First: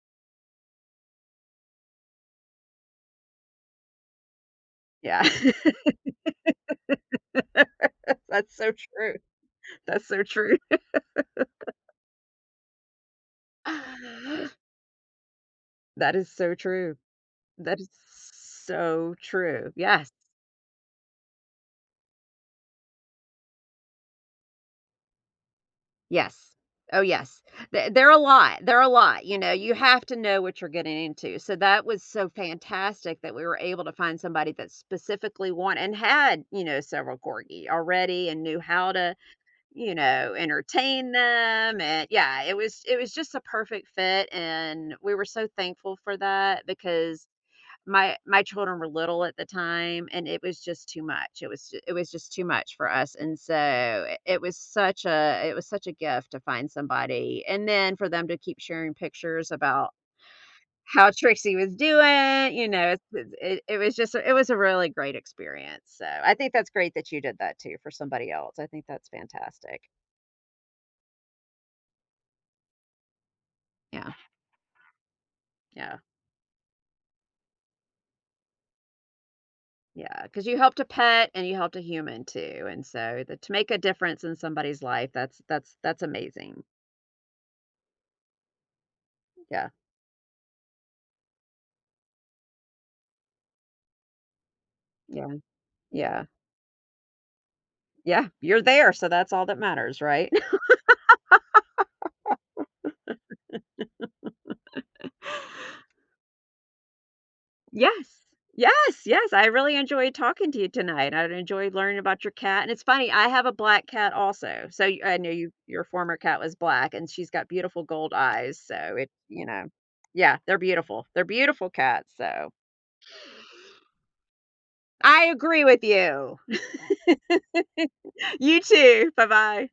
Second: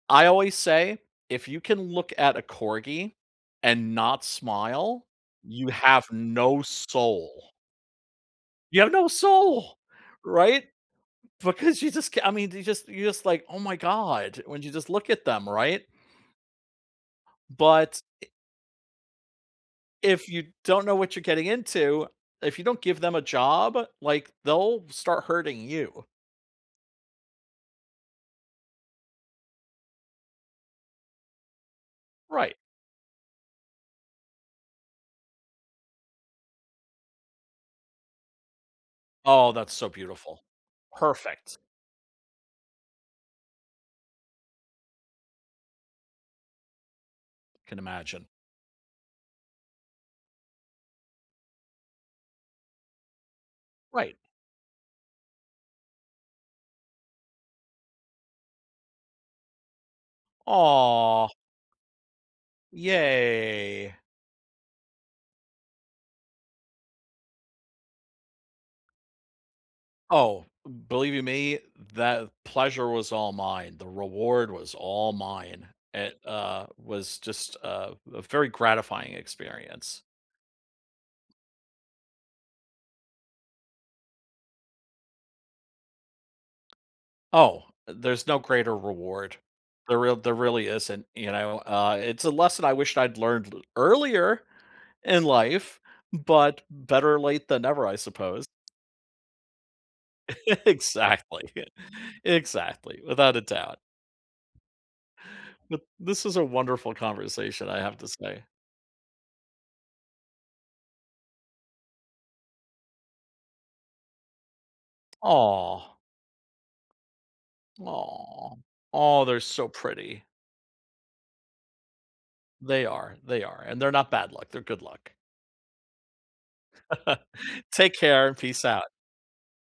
I always say, if you can look at a corgi and not smile, Yeah. you have no soul. That's so You have no true. soul, That's so true. right? Because you just c I mean, you just you're just like, "Oh my god", when you just look at them, right? That is so true. That is But so true, yes. If you don't know what you're getting into, if you don't give them a job, like, they'll start hurting you. Yes, oh yes. Th there are a lot, there are a lot, you know, you have to know what you're getting into. So that was so Right. fantastic that we were able to find somebody that specifically want and had, you know, several corgi already and knew how to, Oh, that's so you know, beautiful. entertain Perfect. them, and yeah, it was, it was just a perfect fit and we were so thankful for that because Can my imagine. my children were little at the time and it was just too much. It was ju it was just too much for us and so Right. it was such a it was such a gift to find somebody and then for them to keep sharing pictures about how Aw. Trixie was doing, you know, s it Yay. was just a it was a really great experience. So, I think that's great that you did that too for somebody else. I think that's fantastic. Oh, believe you me, that pleasure was all mine. The Yeah. reward was all mine. Yeah. It, uh, was just a a very gratifying experience. Yeah, 'cause you helped a pet and you helped a human too, and so th to make a difference in somebody's life, that's that's that's amazing. Oh, there's no greater reward. Yeah. There real there really isn't, you know, uh, it's a lesson I wished I'd learned earlier in Yeah, life, yeah. but better late than never, I Yeah, suppose. you're there, so that's all that matters, right? Exactly, exactly, without a doubt. But, this is a wonderful conversation, I have to Yes, say. yes, yes, I really enjoyed talking to you tonight. I've enjoyed learning about your cat and it's funny, I have a black cat also, so y I know you, your Aw. former cat was black and she's got beautiful gold Aw. eyes, so it, Aw, they're you know, so pretty. yeah, they're beautiful. They're beautiful cats, so They are, they are, and they're not bad luck, they're good luck. I agree with you. Take care and You peace out. too. Bye-bye.